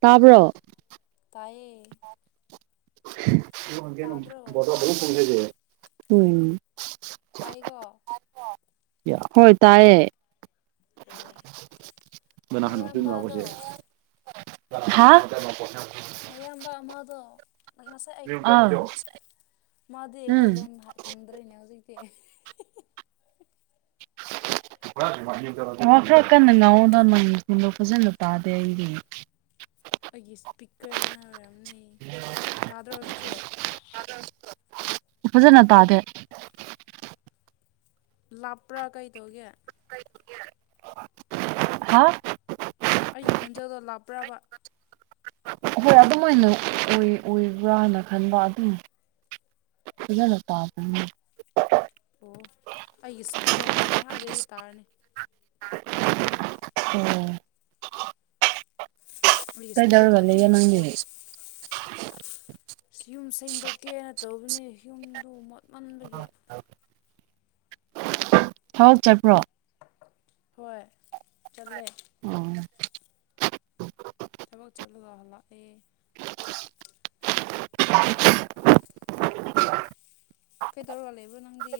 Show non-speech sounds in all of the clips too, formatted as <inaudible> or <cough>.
ꯇꯥꯕ꯭ꯔꯣ ꯇꯥꯏꯌꯦ ꯇꯥꯗ꯭ꯔꯣ <unintelligible> ꯎꯝ ꯇꯥꯏꯒꯣ ꯌꯥ ꯍꯣꯏ ꯇꯥꯏꯌꯦ ꯅꯌꯥꯝꯕꯗꯣ ꯍꯥꯥ ꯃꯌꯥꯝꯕ ꯑꯃꯗꯣ ꯉꯁꯥꯏ ꯑꯩ ꯈꯨꯝꯕꯗꯣ ꯑꯥ ꯃꯥꯗꯤ ꯑꯩꯈꯣꯏ ꯎꯝ ꯂꯣꯟ ꯈꯪꯗ꯭ꯔꯦꯅꯦ ꯍꯧꯖꯤꯛꯇꯤ <unintelligible> ꯋꯥ ꯈꯔ ꯀꯟꯅ ꯉꯥꯡꯉꯣꯗ ꯅꯪꯗꯣ ꯐꯖꯅ ꯇꯥꯗꯦ ꯑꯩꯗꯤ <unintelligible> ꯑꯩꯒꯤ ꯏꯁꯄꯤꯀꯔꯅ ꯑꯣꯏꯔꯝꯅꯤ ꯇꯥꯗ꯭ꯔꯣ ꯍꯧꯖꯤꯛꯁꯨ ꯐꯖꯅ ꯇꯥꯗꯦ ꯂꯥꯞꯄ꯭ꯔꯥ ꯀꯩꯇꯧꯒꯦ ꯍꯥ ꯑꯩꯒꯤ ꯈꯣꯟꯖꯦꯜꯗꯣ ꯂꯥꯞꯄ꯭ꯔꯕ ꯍꯣꯏ ꯑꯗꯨꯃꯥꯏꯅ ꯑꯣꯏ ꯑꯣꯏꯕ꯭ꯔꯥꯅ ꯈꯟꯕ ꯑꯗꯨꯝ ꯐꯖꯅ ꯇꯥꯗꯦꯅꯦ ꯑꯣ ꯑꯩꯒꯤ ꯏꯁꯄꯤꯀꯔꯅꯤ ꯉꯥꯏꯍꯥꯛ ꯂꯩꯗꯤ ꯇꯥꯔꯅꯤ ꯎꯝ ꯑꯩꯒꯤ ꯏꯁꯄꯤꯀꯔꯗꯣ ꯑꯗꯨꯝ ꯀꯩꯗꯧꯔꯝꯃꯤꯅꯣ ꯀꯣꯜ ꯅꯪꯒꯤꯗꯤ ꯑꯁ ꯌꯨꯝ ꯁꯦꯡꯗꯣꯛꯀꯦꯅ ꯇꯧꯕꯅꯤ ꯌꯨꯝꯗꯨ ꯃꯣꯠꯃꯟꯕꯒꯤ ꯊꯕꯛ ꯆꯠꯄ꯭ꯔꯣ ꯍꯣꯏ ꯆꯜꯂꯦ ꯑꯣ ꯊꯕꯛ ꯆꯠꯂꯒ ꯍꯜꯂꯛꯑꯦ <unintelligible> ꯀꯩꯗꯧꯔ ꯂꯩꯕ꯭ꯔꯣ ꯅꯪꯗꯤ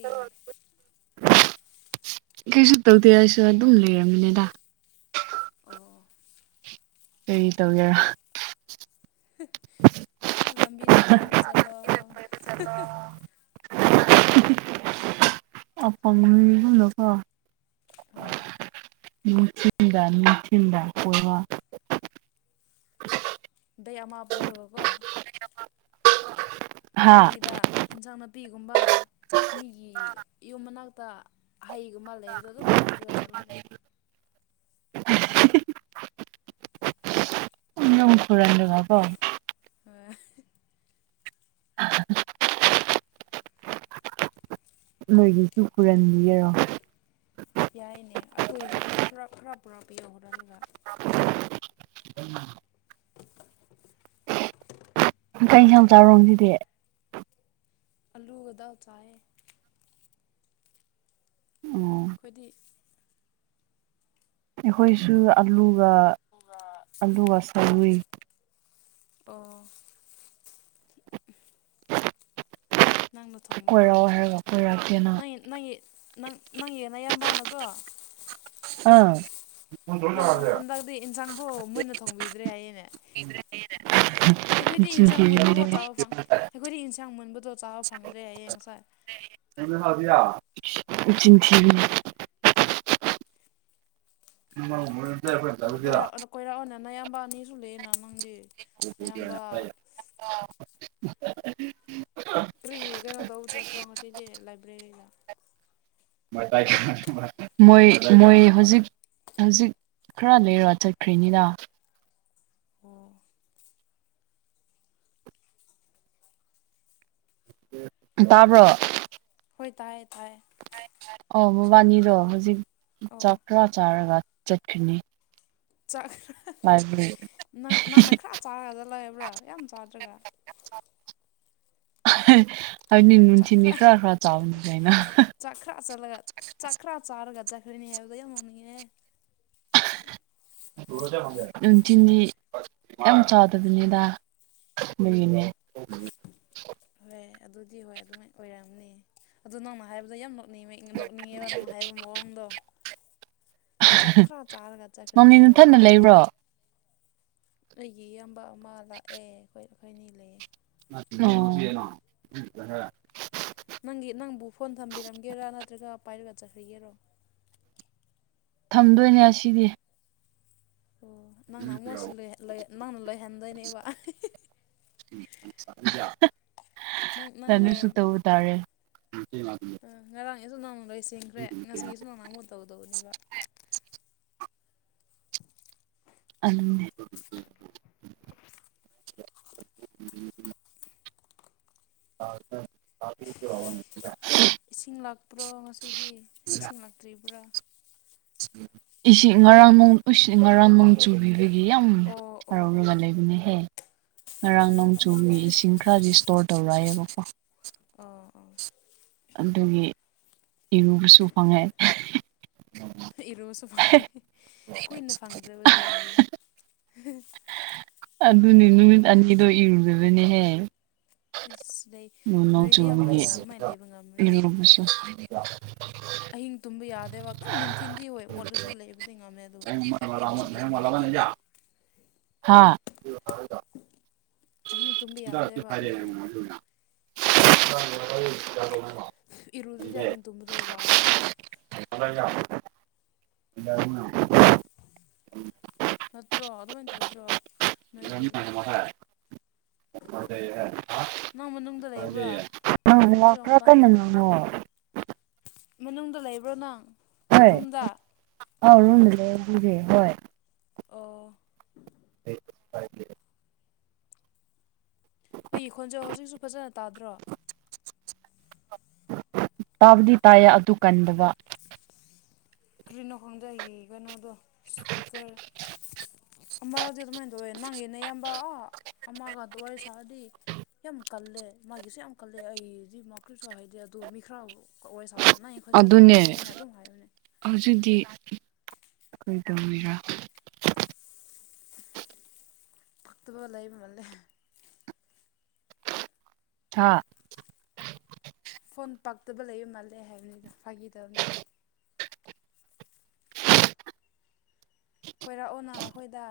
ꯀꯩꯁꯨ ꯇꯧꯗꯦ ꯑꯩꯁꯨ ꯑꯗꯨꯝ ꯂꯩꯔꯝꯃꯤꯅꯦꯗ ꯑꯣ ꯀꯔꯤ ꯇꯧꯒꯦꯔꯥ ꯑꯥ ꯂꯝꯕꯤꯗ ꯀꯣꯏꯕ ꯆꯠꯂꯣ ꯑꯄꯪꯕꯤꯅꯤꯅꯥꯀꯣ ꯍꯣꯏ ꯃꯤꯆꯤꯟꯗ ꯃꯤꯆꯤꯟꯗ ꯀꯋꯥ <unintelligible> ꯗꯩ ꯑꯃ ꯄꯨꯔꯒꯀꯣ ꯍꯥ ꯂꯝꯕꯤꯗ ꯏꯟꯖꯥꯡ ꯅꯥꯄꯤꯒꯨꯝꯕ ꯃꯤꯒꯤ ꯌꯨꯝ ꯃꯅꯥꯛꯇ ꯍꯩꯒꯨꯝꯕ ꯂꯩꯕꯗꯣ ꯑꯗꯨꯝ ꯍꯦꯛꯂꯒ ꯆꯠꯂꯨꯕ <unintelligible> ꯅꯪ ꯐꯨꯔꯪꯗꯅꯀꯣ ꯍꯣꯏ ꯑ ꯅꯣꯏꯒꯤꯁꯨ ꯍꯨꯔꯥꯟꯕꯤꯒꯦꯔꯣ ꯌꯥꯏꯅꯦ ꯑꯩꯈꯣꯏꯒꯤꯁꯨ ꯍꯤꯛ ꯈꯔꯞ ꯈꯔꯞ ꯄꯨꯔꯛꯄꯤꯌꯣ ꯍꯨꯔꯥꯜꯂꯒ <unintelligible> ꯀꯩ ꯏꯟꯁꯥꯡ <unintelligible> ꯑꯂꯨꯒꯗꯥꯜ ꯆꯥꯏ ꯑꯣ ꯈꯣꯏꯗꯤ ꯑꯩꯈꯣꯏꯁꯨ ꯑꯂꯨꯒ ꯑꯂꯨꯒ <unintelligible> ꯑꯣ ꯅꯪꯅ ꯊꯣꯡꯕ꯭ꯔꯣ ꯀꯣꯏꯔꯛꯑꯣ ꯍꯥꯏꯔꯒ ꯀꯣꯏꯔꯛꯇꯦꯅ ꯅꯣꯏ ꯅꯣꯏ ꯅꯪ ꯅꯪꯒꯤ ꯅꯌꯥꯝꯕꯅꯀꯣ ꯑꯥ ꯅꯪ ꯍꯟꯗꯛꯗꯤ ꯏꯟꯖꯥꯡꯕꯨ ꯃꯨꯟꯅ ꯊꯣꯡꯕꯤꯗ꯭ꯔꯦ ꯍꯥꯏꯌꯦꯅꯦ ꯑꯩꯈꯣꯏꯗꯤ ꯃꯆꯤꯟ ꯏꯟꯁꯥꯡ ꯊꯤꯕꯤꯅꯦ ꯃꯨꯟꯕꯐꯧ ꯆꯥꯕ ꯐꯪ ꯑꯩꯈꯣꯏꯗꯤ ꯏꯟꯁꯥꯡ ꯃꯨꯟꯕꯗꯣ ꯆꯥꯕ ꯐꯪꯗ꯭ꯔꯦ ꯍꯥꯏꯌꯦ ꯉꯁꯥꯏ <unintelligible> ꯃꯆꯤꯟ ꯊꯤꯔꯤꯅꯤ <unintelligible> ꯀꯣꯏꯔꯛ ꯀꯣꯏꯔꯥꯛꯑꯣꯅ ꯅꯌꯥꯝꯕ ꯑꯅꯤꯁꯨ ꯂꯩꯌꯦꯅ ꯅꯪꯗꯤ ꯏꯌꯥꯝꯕ <unintelligible> ꯀꯔꯤ ꯀꯩꯅꯣ ꯇꯧ ꯆꯠꯇ꯭ꯔꯣ ꯉꯁꯤꯗꯤ ꯂꯥꯏꯕ꯭ꯔꯦꯔꯤꯗ ꯃꯣꯏ ꯃꯣꯏ ꯍꯧꯖꯤꯛ ꯍꯧꯖꯤꯛ ꯈꯔ ꯂꯩꯔꯣ ꯆꯠꯈ꯭ꯔꯤꯅꯤꯅ ꯎꯝ ꯇꯥꯕ꯭ꯔꯣ ꯍꯣꯏ ꯇꯥꯏꯌꯦ ꯇꯥꯏ ꯑꯣ ꯃꯕꯥꯅꯤꯗꯣ ꯍꯧꯖꯤꯛ ꯑꯣ ꯆꯥꯛ ꯈꯔ ꯆꯥꯔꯒ ꯆꯠꯈ꯭ꯔꯤꯅꯤ ꯥꯆꯥꯛ ꯂꯥꯏꯕ꯭ꯔꯦꯔꯤ ꯅꯪ ꯅꯪꯅ ꯈꯔ ꯆꯥꯔꯒ ꯂꯩꯕ꯭ꯔꯥ ꯌꯥꯝ ꯆꯥꯗ꯭ꯔꯒ ꯍꯥꯏꯕꯗꯤ ꯅꯨꯡꯊꯤꯟꯒꯤ ꯈꯔ ꯈꯔ ꯆꯥꯕꯗꯤ ꯌꯥꯏꯅ ꯆꯥꯛ ꯈꯔ ꯆꯠꯂꯒ ꯆꯥꯛ ꯈꯔ ꯆꯥꯔꯒ ꯆꯠꯈ꯭ꯔꯅꯤ ꯍꯥꯏꯕꯗꯣ ꯌꯥꯝ ꯅꯣꯛꯅꯤꯡꯉꯦ ꯎꯝ ꯆꯤꯅꯤ ꯌꯥꯝ ꯆꯥꯗꯕꯅꯤꯗ ꯑꯣ ꯑꯗꯨꯒꯤꯅꯦ <unintelligible> ꯍꯣꯏ ꯑꯗꯨꯗꯤ ꯍꯣꯏ ꯑꯗꯨꯃꯥꯏ ꯑꯣꯏꯔꯝꯅꯤ ꯑꯗꯨ ꯅꯪꯅ ꯍꯥꯏꯕꯗꯣ ꯌꯥꯝ ꯅꯣꯛ <unintelligible> ꯅꯣꯛꯅꯤꯡꯉꯦꯕ ꯅꯪꯅ ꯍꯥꯏꯕ ꯃꯑꯣꯡꯗꯣ ꯆꯥꯛ ꯈꯔ ꯆꯥꯔꯒ ꯆꯠꯈ꯭ꯔꯅꯤ ꯅꯪꯗꯤ ꯍꯥꯏꯕꯗꯣ ꯅꯊꯟꯗ ꯂꯩꯕ꯭ꯔꯣ ꯑꯩꯒꯤ ꯏꯌꯥꯝꯕ ꯑꯃ ꯂꯥꯛꯑꯦ ꯑꯩꯈꯣꯏ ꯑꯩꯈꯣꯏꯅꯤ ꯂꯩꯌꯦ ꯑꯣ ꯅꯪꯒꯤ ꯅꯪꯕꯨ ꯐꯣꯟ ꯊꯝꯕꯤꯔꯝꯒꯦꯔꯥ ꯅꯠꯇ꯭ꯔꯒ ꯄꯥꯏꯔꯒ ꯆꯠꯈ꯭ꯔꯤꯒꯦꯔꯣ ꯊꯝꯗꯣꯏꯅꯦ ꯑꯁꯤꯗꯤ ꯑꯣ ꯅꯪꯅ ꯑꯃꯨꯠꯁꯤ ꯂꯣꯏ ꯂꯣꯏ ꯅꯪꯅ ꯂꯣꯏꯍꯟꯗꯣꯏꯅꯤꯕ ꯅꯪ ꯅꯪꯅ ꯇꯜꯂꯤꯁꯨ ꯇꯧ ꯇꯔꯦ ꯎꯝ ꯉꯔꯥꯡꯒꯤꯁꯨ ꯅꯪꯅ ꯂꯣꯏꯁꯤꯟꯈ꯭ꯔꯦ ꯉꯁꯤꯒꯤꯁꯨ ꯅꯪꯅ ꯑꯃꯨꯛ ꯇꯧꯗꯧꯅꯦꯕ ꯑꯅꯝꯅꯦ <unintelligible> ꯏꯁꯤꯡ ꯂꯥꯛꯄ꯭ꯔꯣ ꯉꯁꯤꯗꯤ ꯏꯁꯤꯡ ꯂꯥꯛꯇ꯭ꯔꯤꯕ꯭ꯔꯥ ꯏꯁꯤꯡ ꯉꯔꯥꯡ ꯅꯣꯡ <unintelligible> ꯉꯔꯥꯡ ꯅꯣꯡ ꯆꯨꯕꯤꯕꯒꯤ ꯌꯥꯝ ꯑꯣ ꯑꯣ ꯑꯣ ꯍꯔꯥꯎꯔꯒ ꯑꯣ ꯂꯩꯕꯅꯦꯍꯦ ꯉꯔꯥꯡ ꯅꯣꯡ ꯆꯨꯕꯒꯤ ꯏꯁꯤꯡ ꯈꯔꯗꯤ ꯏꯁꯇꯣꯔ ꯇꯧꯔꯛꯑꯦꯕꯀꯣ ꯑꯥ ꯑꯥ ꯑꯗꯨꯒꯤ ꯏꯔꯨꯕꯁꯨ ꯐꯪꯉꯦ ꯏꯔꯨꯕꯁꯨ ꯐꯪꯉꯦ ꯀꯨꯏꯅ ꯐꯪꯗ꯭ꯔꯕꯗꯣ ꯑꯩꯌꯦ ꯍ ꯑꯗꯨꯅꯦ ꯅꯨꯃꯤꯠ ꯑꯅꯤꯗꯣ ꯏꯔꯨꯗꯕꯅꯦꯍꯦ ꯑꯁ ꯂꯩ ꯅꯣꯡ ꯅꯣꯡ ꯅꯣꯏꯗꯤ ꯌꯥꯝ ꯆꯨꯕꯒꯤ ꯍꯥꯏꯌꯦꯅ ꯑꯗꯨꯃꯥꯏꯅ ꯂꯩꯕ ꯉꯝꯃꯗꯤ ꯏꯔꯨꯕꯁꯨ ꯑꯍꯤꯡ ꯇꯨꯝꯕ ꯌꯥꯗꯦꯕ ꯗꯨꯝ ꯅꯨꯡꯊꯤꯟꯗꯤ ꯍꯣꯏ ꯃꯣꯠꯂꯁꯨ ꯂꯩꯕꯗꯤ ꯉꯝꯃꯦ ꯑꯗꯨ ꯑꯍꯤꯡ ꯇꯨꯝꯕ ꯌꯥꯗꯦꯕ ꯍꯥꯥ ꯑꯍꯤꯡ ꯇꯨꯝꯕ ꯌꯥꯗꯦꯕ <unintelligible> ꯏꯔꯨꯗ꯭ꯔꯗꯤ ꯑꯍꯤꯡ ꯇꯨꯝꯕꯗꯣ ꯋꯥꯏꯑꯦꯕ <unintelligible> ꯅꯠꯇ꯭ꯔꯣ ꯑꯗꯨꯃꯥꯏꯟ ꯇꯧꯗ꯭ꯔꯣ ꯅꯣꯏꯗꯤ <unintelligible> ꯅꯪ ꯃꯅꯨꯡꯗ ꯂꯩꯕ꯭ꯔꯥ <unintelligible> ꯅꯪ ꯋꯥ ꯅꯠꯇ꯭ꯔꯒ ꯈꯔ ꯃꯄꯥꯟ ꯀꯟꯅ ꯉꯥꯡꯉꯣ ꯃꯅꯨꯡꯗ ꯂꯩꯕ꯭ꯔꯣ ꯅꯪ ꯔꯨꯝꯗ <unintelligible> ꯑꯣ <unintelligible> ꯑꯩꯒꯤ ꯈꯣꯟꯖꯦꯜ ꯍꯧꯖꯤꯛꯁꯨ ꯐꯖꯅ ꯇꯥꯗ꯭ꯔꯣ ꯇꯥꯕꯗꯤ ꯇꯥꯏꯌꯦ ꯑꯗꯨ ꯀꯟꯗꯕ ꯀ꯭ꯔꯤꯅꯣ ꯈꯪꯗꯦ ꯑꯩꯒꯤ ꯀꯩꯅꯣꯗꯣ ꯏ꯭ꯁꯄꯤꯀꯔ ꯑꯃꯥꯔꯛꯗꯤ ꯑꯗꯨꯃꯥꯏꯟ ꯇꯧꯋꯦ ꯅꯪꯒꯤ ꯅꯌꯥꯝꯕ ꯑꯥ ꯑꯃꯥꯒ ꯑꯗꯨꯋꯥꯔꯤ ꯁꯥꯔꯗꯤ ꯌꯥꯝ ꯀꯜꯂꯦ ꯃꯥꯒꯤꯁꯨ ꯌꯥꯝ ꯀꯜꯂꯦ ꯑꯩꯒꯤꯗꯤ ꯃꯥ ꯀꯔꯤꯁꯨ ꯍꯥꯏꯗꯦ ꯑꯗꯨ ꯃꯤ ꯈꯔ ꯋꯥꯔꯤ ꯁꯥꯕ ꯄ ꯅꯪꯒꯤ ꯈꯣꯟꯖꯦꯜ ꯇꯥꯗꯦ ꯍꯥꯏꯅ ꯑꯗꯨꯝ ꯍꯥꯏꯌꯣꯅꯦ ꯍꯧꯖꯤꯛꯗꯤ ꯀꯩꯗꯧꯔꯤꯔꯥ ꯄꯛꯇꯕ ꯂꯩꯕ ꯃꯥꯂꯦ ꯍꯥ ꯐꯣꯟ ꯄꯛꯇꯕ ꯂꯩꯕ ꯃꯥꯜꯂꯦ ꯍꯥꯏꯕꯅꯤꯗ ꯐꯥꯒꯤ ꯇꯧꯅꯤꯗ ꯀꯣꯏꯔꯛꯑꯣꯅ ꯑꯈꯣꯏꯗ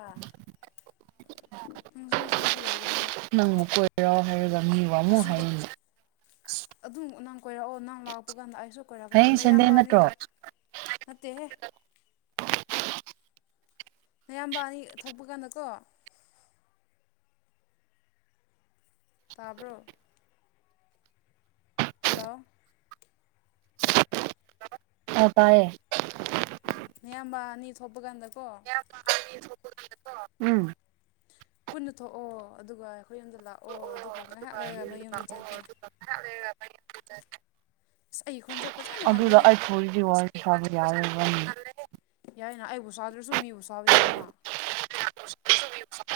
ꯅꯪꯁꯨ ꯅꯊꯟꯗꯥ ꯂꯩꯒꯅꯤ ꯅꯪꯕꯨ ꯀꯣꯏꯔꯣ ꯍꯥꯏꯔꯒ ꯃꯤ ꯋꯥ ꯃꯨꯛ ꯑꯁꯤꯗ ꯍꯥꯏꯌꯤꯅꯦ ꯏꯁ ꯑꯗꯨꯝ ꯅꯪ ꯀꯣꯏꯔꯛꯑꯣ ꯅꯪ ꯂꯥꯛꯄ ꯀꯥꯟꯗ ꯑꯩꯁꯨ ꯀꯣꯏꯔꯛꯀꯅꯤ ꯍꯌꯦꯡ ꯁꯟꯗꯦ ꯅꯌꯥꯝꯕ ꯑꯅꯤ ꯅꯠꯇ꯭ꯔꯣ ꯂꯛ ꯅꯠꯇꯦꯍꯦ ꯅꯌꯥꯝꯕ ꯑꯅꯤ ꯊꯣꯛꯄ ꯀꯥꯟꯗ ꯀꯣ ꯇꯥꯕ꯭ꯔꯣ ꯍꯜꯂꯣ ꯑꯣ ꯇꯥꯌꯦ ꯑꯣ ꯅꯌꯥꯝꯕ ꯑꯅꯤ ꯊꯣꯛꯄ ꯀꯥꯟꯗ ꯀꯣ <unintelligible> ꯎꯝ ꯄꯨꯟꯅ ꯊꯣꯛꯑꯣ ꯑꯗꯨꯒ ꯑꯩꯈꯣꯏ ꯌꯨꯝꯗ ꯂꯥꯛꯑꯣ ꯑꯗꯨꯒ ꯉꯥꯏꯍꯥꯛ ꯂꯩꯔꯒ ꯅꯣꯏ ꯌꯨꯝꯗ ꯆꯠꯁꯦ ꯑꯁ ꯑꯩ ꯈꯣꯟꯖꯦꯜ ꯐꯖꯅ <unintelligible> ꯍꯜꯂꯦꯍꯦ <unintelligible> ꯌꯥꯏꯅ ꯑꯩꯕꯨ ꯁꯥꯗ꯭ꯔꯁꯨ ꯃꯤꯕꯨ ꯁꯥꯕ ꯌꯥꯏꯅ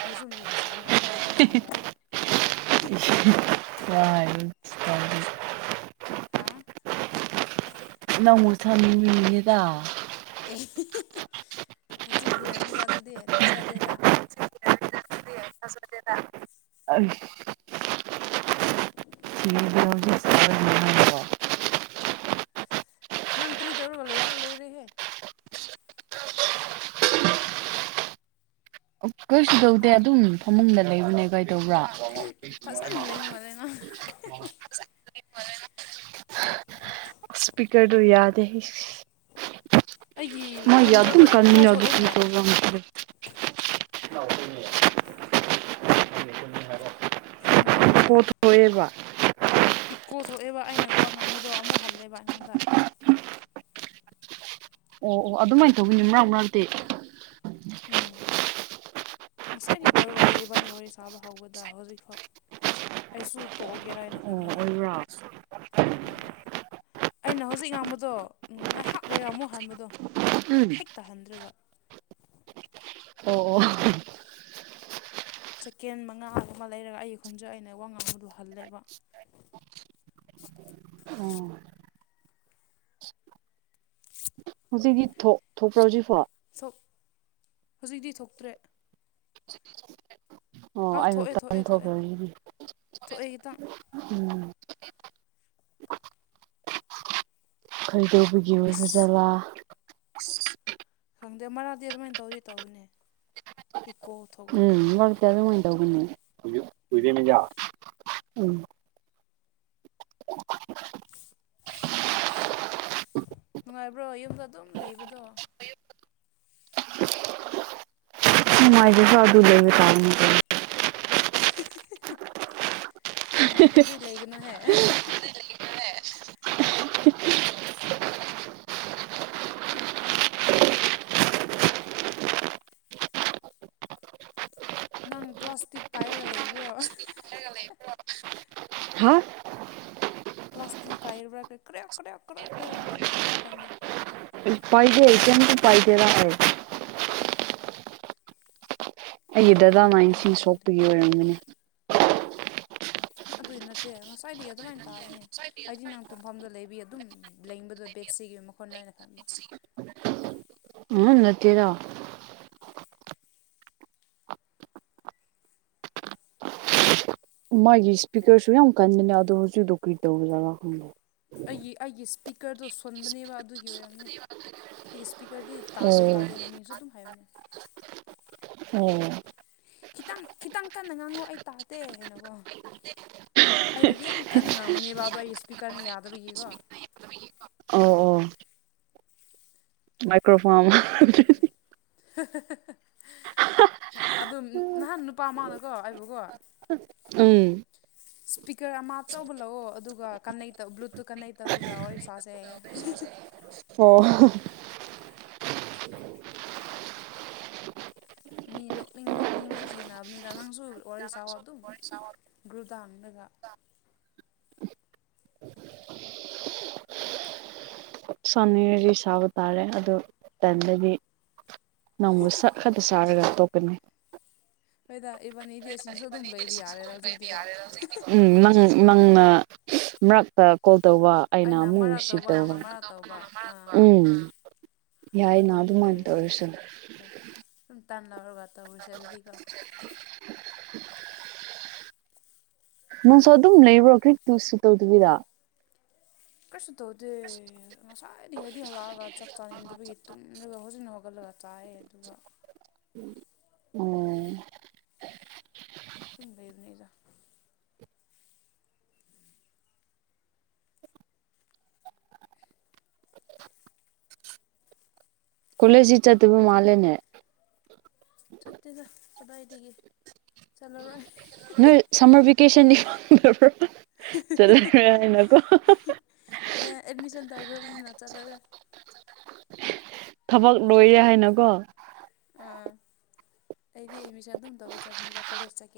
ꯑꯩꯁꯨ ꯃꯤꯕꯨ ꯁꯃꯤ ꯑꯇꯣꯞꯄꯕꯨ ꯁꯥꯕ ꯌꯥꯏꯅ <unintelligible> ꯍꯥꯥ <unintelligible> ꯅꯪꯕꯨ ꯁꯥꯅꯤꯡꯕꯒꯤꯅꯤꯗ ꯑꯦ ꯍꯤ ꯍꯤ ꯍꯤ ꯅꯆꯤꯟ ꯊꯤꯔꯝꯅꯤꯗ ꯑꯗꯨꯗꯤ ꯊꯥꯖꯗꯦꯗ <unintelligible> ꯑꯁ <unintelligible> ꯅꯪ ꯀꯔꯤ ꯇꯧꯔꯒ ꯂꯩꯕ꯭ꯔꯣ ꯂꯣꯏꯔꯦꯍꯦ ꯀꯩꯁꯨ ꯇꯧꯗꯦ ꯍꯥ ꯑꯗꯨꯝ ꯐꯃꯨꯡꯗ ꯂꯩꯕꯅꯦ ꯀꯥꯏꯗꯧꯕ꯭ꯔꯥ ꯐꯖꯅ ꯂꯩ ꯃꯥꯜꯂꯦ ꯉꯣ ꯁ꯭ꯄꯤꯀꯔꯗꯨ ꯌꯥꯗꯦ ꯑꯩꯒꯤ ꯃꯣꯏꯒꯤ ꯑꯗꯨꯝ ꯈꯣꯟꯖꯦꯜꯗꯣ ꯏꯀꯣ ꯀꯅꯤ ꯊꯣꯛꯑꯦꯅꯦ <unintelligible> ꯈꯪꯗꯦꯅꯦ ꯂꯣꯏꯑꯦꯕ ꯏꯀꯣ ꯊꯣꯛꯑꯦꯕ ꯑꯩꯅ ꯋꯥ ꯉꯥꯡꯕꯗꯣ ꯑꯃꯨꯛ ꯍꯜꯂꯦꯕ ꯑꯩꯉꯣꯟꯗ ꯑꯣ ꯑꯣ ꯑꯗꯨꯃꯥꯏꯅ ꯇꯧꯕꯤꯅꯤ ꯃꯔꯛ ꯃꯔꯛꯇꯤ ꯎꯝ ꯉꯁꯥꯏꯗꯒꯤ ꯇꯧꯔꯒ ꯂꯩ ꯏꯕꯥꯅꯤ ꯋꯥꯔꯤ ꯁꯥꯥꯕ ꯍꯥꯎꯕꯗ ꯍꯧꯖꯤꯛꯐꯥꯎ ꯑꯩꯁꯨ ꯇꯣꯛꯑꯒꯦꯔꯅ ꯍꯥꯏꯅ ꯑꯣ ꯈꯟꯕꯅꯤ ꯑꯣꯏꯕ꯭ꯔꯥ ꯎꯝ ꯑꯩꯅ ꯍꯧꯖꯤꯛ ꯉꯥꯡꯕꯗꯣ ꯎꯝ ꯉꯥꯏꯍꯥꯛ ꯂꯩꯔꯝꯃꯣ ꯍꯟꯕꯗꯣ ꯎꯝ ꯍꯦꯛ ꯇꯥꯍꯟꯗ꯭ꯔꯒ ꯑꯣ ꯑꯣ ꯁꯦꯀꯦꯟ ꯃꯉꯥ ꯑꯃ ꯂꯩꯔꯒ ꯑꯩꯈꯣꯟꯁꯨ ꯑꯩꯅ ꯋꯥ ꯉꯥꯡꯕꯗꯨ ꯍꯜꯂꯦꯕ ꯑꯣ ꯍꯧꯖꯤꯛꯇꯤ ꯊꯣꯛ ꯊꯣꯛꯄꯔ ꯍꯧꯖꯤꯐꯥꯎ ꯁꯣ ꯍꯧꯖꯤꯛꯇꯤ ꯊꯣꯛꯇ꯭ꯔꯦ ꯑꯣ ꯑꯥ ꯑꯩꯅꯥ ꯊꯣꯛꯑꯦ ꯊꯣꯛꯑꯦ ꯊꯣꯛꯑꯦ ꯇꯟꯊꯣꯛꯈꯔꯤꯕꯅꯤ ꯊꯣꯛꯑꯦ ꯈꯤꯇꯪ ꯎꯝ ꯈꯩꯗꯧꯕꯒꯤ ꯏꯁ ꯑꯣꯏꯕꯖꯥꯠꯂꯥ ꯈꯪꯗꯦ ꯃꯔꯛꯗꯤ ꯑꯗꯨꯃꯥꯏꯅ ꯇꯧꯗꯤ ꯇꯧꯕꯅꯦ ꯏꯀꯣꯊꯣꯛ ꯎꯝ ꯅꯪ ꯀꯃꯥꯏ ꯇꯧꯒꯅꯤ ꯎꯝ <unintelligible> ꯎꯝ ꯅꯨꯡꯉꯥꯏꯕ꯭ꯔꯣ ꯌꯨꯝꯗ ꯑꯗꯨꯝ ꯂꯩꯕꯗꯣ ꯅꯨꯡꯉꯥꯏꯇꯦꯗ ꯑꯗꯨ ꯂꯩꯕ ꯇꯥꯕꯅꯤ ꯀꯩꯅꯣ ꯍꯤꯍꯤꯍꯤ ꯅꯨꯡꯉꯥꯏꯇ꯭ꯔꯗꯤ ꯂꯩꯒꯅꯨꯍꯦ ꯅꯪ ꯄ꯭ꯂꯥꯁꯇꯤꯛ ꯄꯥꯏꯔꯒ ꯂꯩꯕ꯭ꯔꯣ <unintelligible> ꯍꯥ ꯄ꯭ꯂꯥꯁꯇꯤꯛ ꯄꯥꯏꯔꯕ꯭ꯔꯥ ꯅ ꯀ꯭ꯔꯛ ꯀ꯭ꯔꯦꯛꯞ ꯀ꯭ꯔ ꯀ꯭ꯔꯦꯛ ꯌꯥꯝ ꯇꯧꯋꯦꯕ ꯃꯈꯣꯟꯗꯣ ꯄꯥꯏꯗꯦ ꯀꯩꯝꯃꯥꯇ ꯄꯥꯏꯒꯦꯔ ꯑꯩ ꯑꯩꯒꯤ ꯗꯗꯥ ꯀꯔꯤ ꯃꯥꯏꯅ ꯃꯈꯣꯟꯗ ꯏꯁꯤꯡ ꯈꯪꯗꯦ ꯁꯣꯛꯄꯒꯤ ꯑꯣꯏꯔꯝꯒꯅꯤ ꯑꯗꯨꯏ ꯅꯠꯇꯦ ꯉꯁꯥꯏꯗꯒꯤ ꯑꯗꯨꯃꯥꯏꯟ ꯇꯥꯕꯅꯤ ꯍꯥꯏꯗꯤ ꯅꯪ ꯇꯨꯡꯐꯝꯗ ꯂꯩꯕꯤ ꯑꯗꯨꯝ ꯂꯦꯡꯕꯗꯣ ꯕꯦꯠꯁꯤꯒꯤ ꯃꯈꯣꯟꯗ ꯑꯣꯏꯅ ꯈꯟꯕ ꯎꯍꯨꯝ ꯅꯠꯇꯦꯔꯥ ꯃꯥꯒꯤ ꯏꯁꯄꯤꯀꯔꯁꯨ ꯌꯥꯝ ꯀꯟꯕꯅꯦ ꯑꯗꯣ ꯍꯧꯖꯤꯛꯗꯣ ꯀꯔꯤ ꯇꯧꯕ ꯖ꯭ꯥꯠꯂꯥ ꯈꯪꯗꯦ ꯑꯩꯒꯤ ꯑꯩꯒꯤ ꯏꯁꯄꯤꯀꯔꯗꯣ ꯁꯣꯟꯕꯅꯦꯕ ꯑꯗꯨꯒꯤ ꯑꯣꯏꯔꯝꯅꯦ ꯄꯤꯁ ꯄꯤꯀꯔꯗꯤ ꯇꯥꯗꯦ ꯇꯥꯗꯦꯅ ꯃꯤꯁꯨ ꯑꯗꯨꯝ ꯍꯥꯏꯕꯅꯦ ꯑꯣ ꯈꯤꯇꯪ ꯈꯤꯇꯪ ꯀꯟꯅ ꯉꯥꯡꯉꯣ ꯑꯩ ꯇꯥꯗꯦ ꯍꯥꯏꯅꯀꯣ ꯑꯩꯅꯗꯤ ꯌꯥꯝ ꯀꯟꯅ ꯉꯥꯡꯕꯅꯦꯕ ꯑꯗꯣ ꯑꯩ ꯏꯁꯄꯤꯀꯔꯅ ꯌꯥꯗꯕꯒꯤꯀꯣ ꯑꯧ ꯑꯣ ꯃꯥꯏꯀ꯭ꯔꯣꯐꯣꯝ ꯍꯣꯏ ꯑꯗꯨꯝ ꯅꯍꯥꯟ ꯅꯨꯄꯥ ꯑꯃꯅꯀꯣ ꯑꯩꯕꯨꯀꯣ ꯎꯝ ꯁ꯭ꯄꯤꯀꯔ ꯑꯃ ꯑꯆꯧꯕ ꯂꯧꯑꯣ ꯑꯗꯨꯒ ꯀꯟꯅꯦꯛ ꯇꯧ ꯕ꯭ꯂꯨꯇꯨꯠ ꯀꯟꯅꯦꯛ ꯇꯧꯔꯒ ꯋꯥꯔꯤ ꯁꯥꯁꯦꯌꯦ ꯑꯣ ꯃꯤ ꯅꯣꯛꯅꯤꯡ ꯅꯣꯛꯅꯤꯡꯕꯁꯨ ꯊꯦꯡꯅꯕꯅꯤꯗ ꯅꯪꯁꯨ ꯋꯥꯔꯤ ꯁꯥꯑꯣ ꯑꯗꯨꯝ ꯒ꯭ꯔꯨꯗꯥꯝꯗꯒ ꯁꯥꯅꯤꯡꯂꯗꯤ ꯁꯥꯕ ꯇꯥꯔꯦ ꯑꯗꯣ ꯇꯟꯂꯗꯤ ꯅꯣꯡꯃ ꯁꯛ ꯈꯔꯗꯤ ꯁꯥꯔꯒ ꯇꯣꯛꯀꯅꯤ ꯍꯣꯏꯗ ꯏꯕꯥꯟꯅꯤꯗꯤ ꯑꯁꯤꯗꯁꯨ ꯑꯗꯨꯝ ꯂꯩꯕ ꯌꯥꯔꯦꯗ ꯍꯧꯖꯤꯛꯇꯤꯀꯣ ꯎꯝ ꯅꯪ ꯅꯪꯅ ꯃꯔꯛꯇ ꯀꯣꯜ ꯇꯧꯕ ꯑꯩꯅ ꯑꯃꯨꯛ ꯑꯃꯔꯛ ꯔꯤꯁꯤꯕ ꯅꯪꯅ ꯇꯧꯕ ꯑꯃꯔꯛ ꯇꯧꯕ ꯑꯥ ꯎꯝ ꯐꯣꯟ ꯌꯥꯏꯅ ꯇꯧꯔꯗꯤ ꯑꯗꯨꯃꯥꯏꯅ ꯂꯣꯏꯔꯦꯅꯦ ꯇꯧꯔꯁꯨ ꯍꯣꯏ ꯁꯨꯝ ꯇꯟ ꯂꯧꯔꯒ ꯇꯧꯔꯁꯦ ꯑꯗꯨꯗꯤꯀꯣ ꯅꯪꯁꯨ ꯑꯗꯨꯝ ꯂꯩꯕ꯭ꯔꯣ ꯀꯔꯤꯃꯇꯥꯁꯨ ꯇꯧꯗꯕꯤꯗ ꯀꯩꯁꯨ ꯇꯧꯗꯦ ꯉꯁꯥꯏꯗꯒꯤ ꯑꯩꯗꯤ ꯍꯜꯂꯛꯑꯒ ꯆꯥꯛ ꯆꯥꯅꯤꯡꯗꯕꯒꯤ ꯇꯨꯝꯔꯒ ꯍꯧꯖꯤꯛꯅ ꯍꯧꯒꯠꯂꯒ ꯆꯥꯏꯑꯦ ꯑꯗꯨꯒ ꯎꯝ ꯁꯨꯝ ꯂꯩꯕꯅꯤꯗ ꯀꯣꯂꯦꯖꯗꯤ ꯆꯠꯇꯕ ꯑꯩꯈꯣꯏ ꯃꯥꯜꯂꯦꯅꯦ ꯆꯠꯇꯦꯗ ꯀꯗꯥꯏꯗꯒꯤ ꯆꯠꯂꯔꯣꯏ ꯅꯣꯏ ꯁꯝꯃꯔ ꯚꯦꯀꯦꯁꯟꯗꯤ ꯐꯡꯗꯕ꯭ꯔꯣ ꯆꯠꯂꯔꯣꯢ ꯍꯥꯏꯅꯀꯣ ꯑꯔꯣꯢꯕꯅꯤꯅ ꯆꯠꯂꯔꯣꯢ ꯊꯕꯛ ꯂꯣꯏꯔꯦ ꯍꯥꯏꯅꯀꯣ ꯑꯥ ꯑꯩꯗꯤ ꯑꯦꯃꯤꯁꯟ ꯑꯗꯨꯝ ꯇꯧꯕ ꯆꯠꯄꯅꯤꯗ ꯀꯣꯂꯦꯖ ꯆꯠꯀꯦ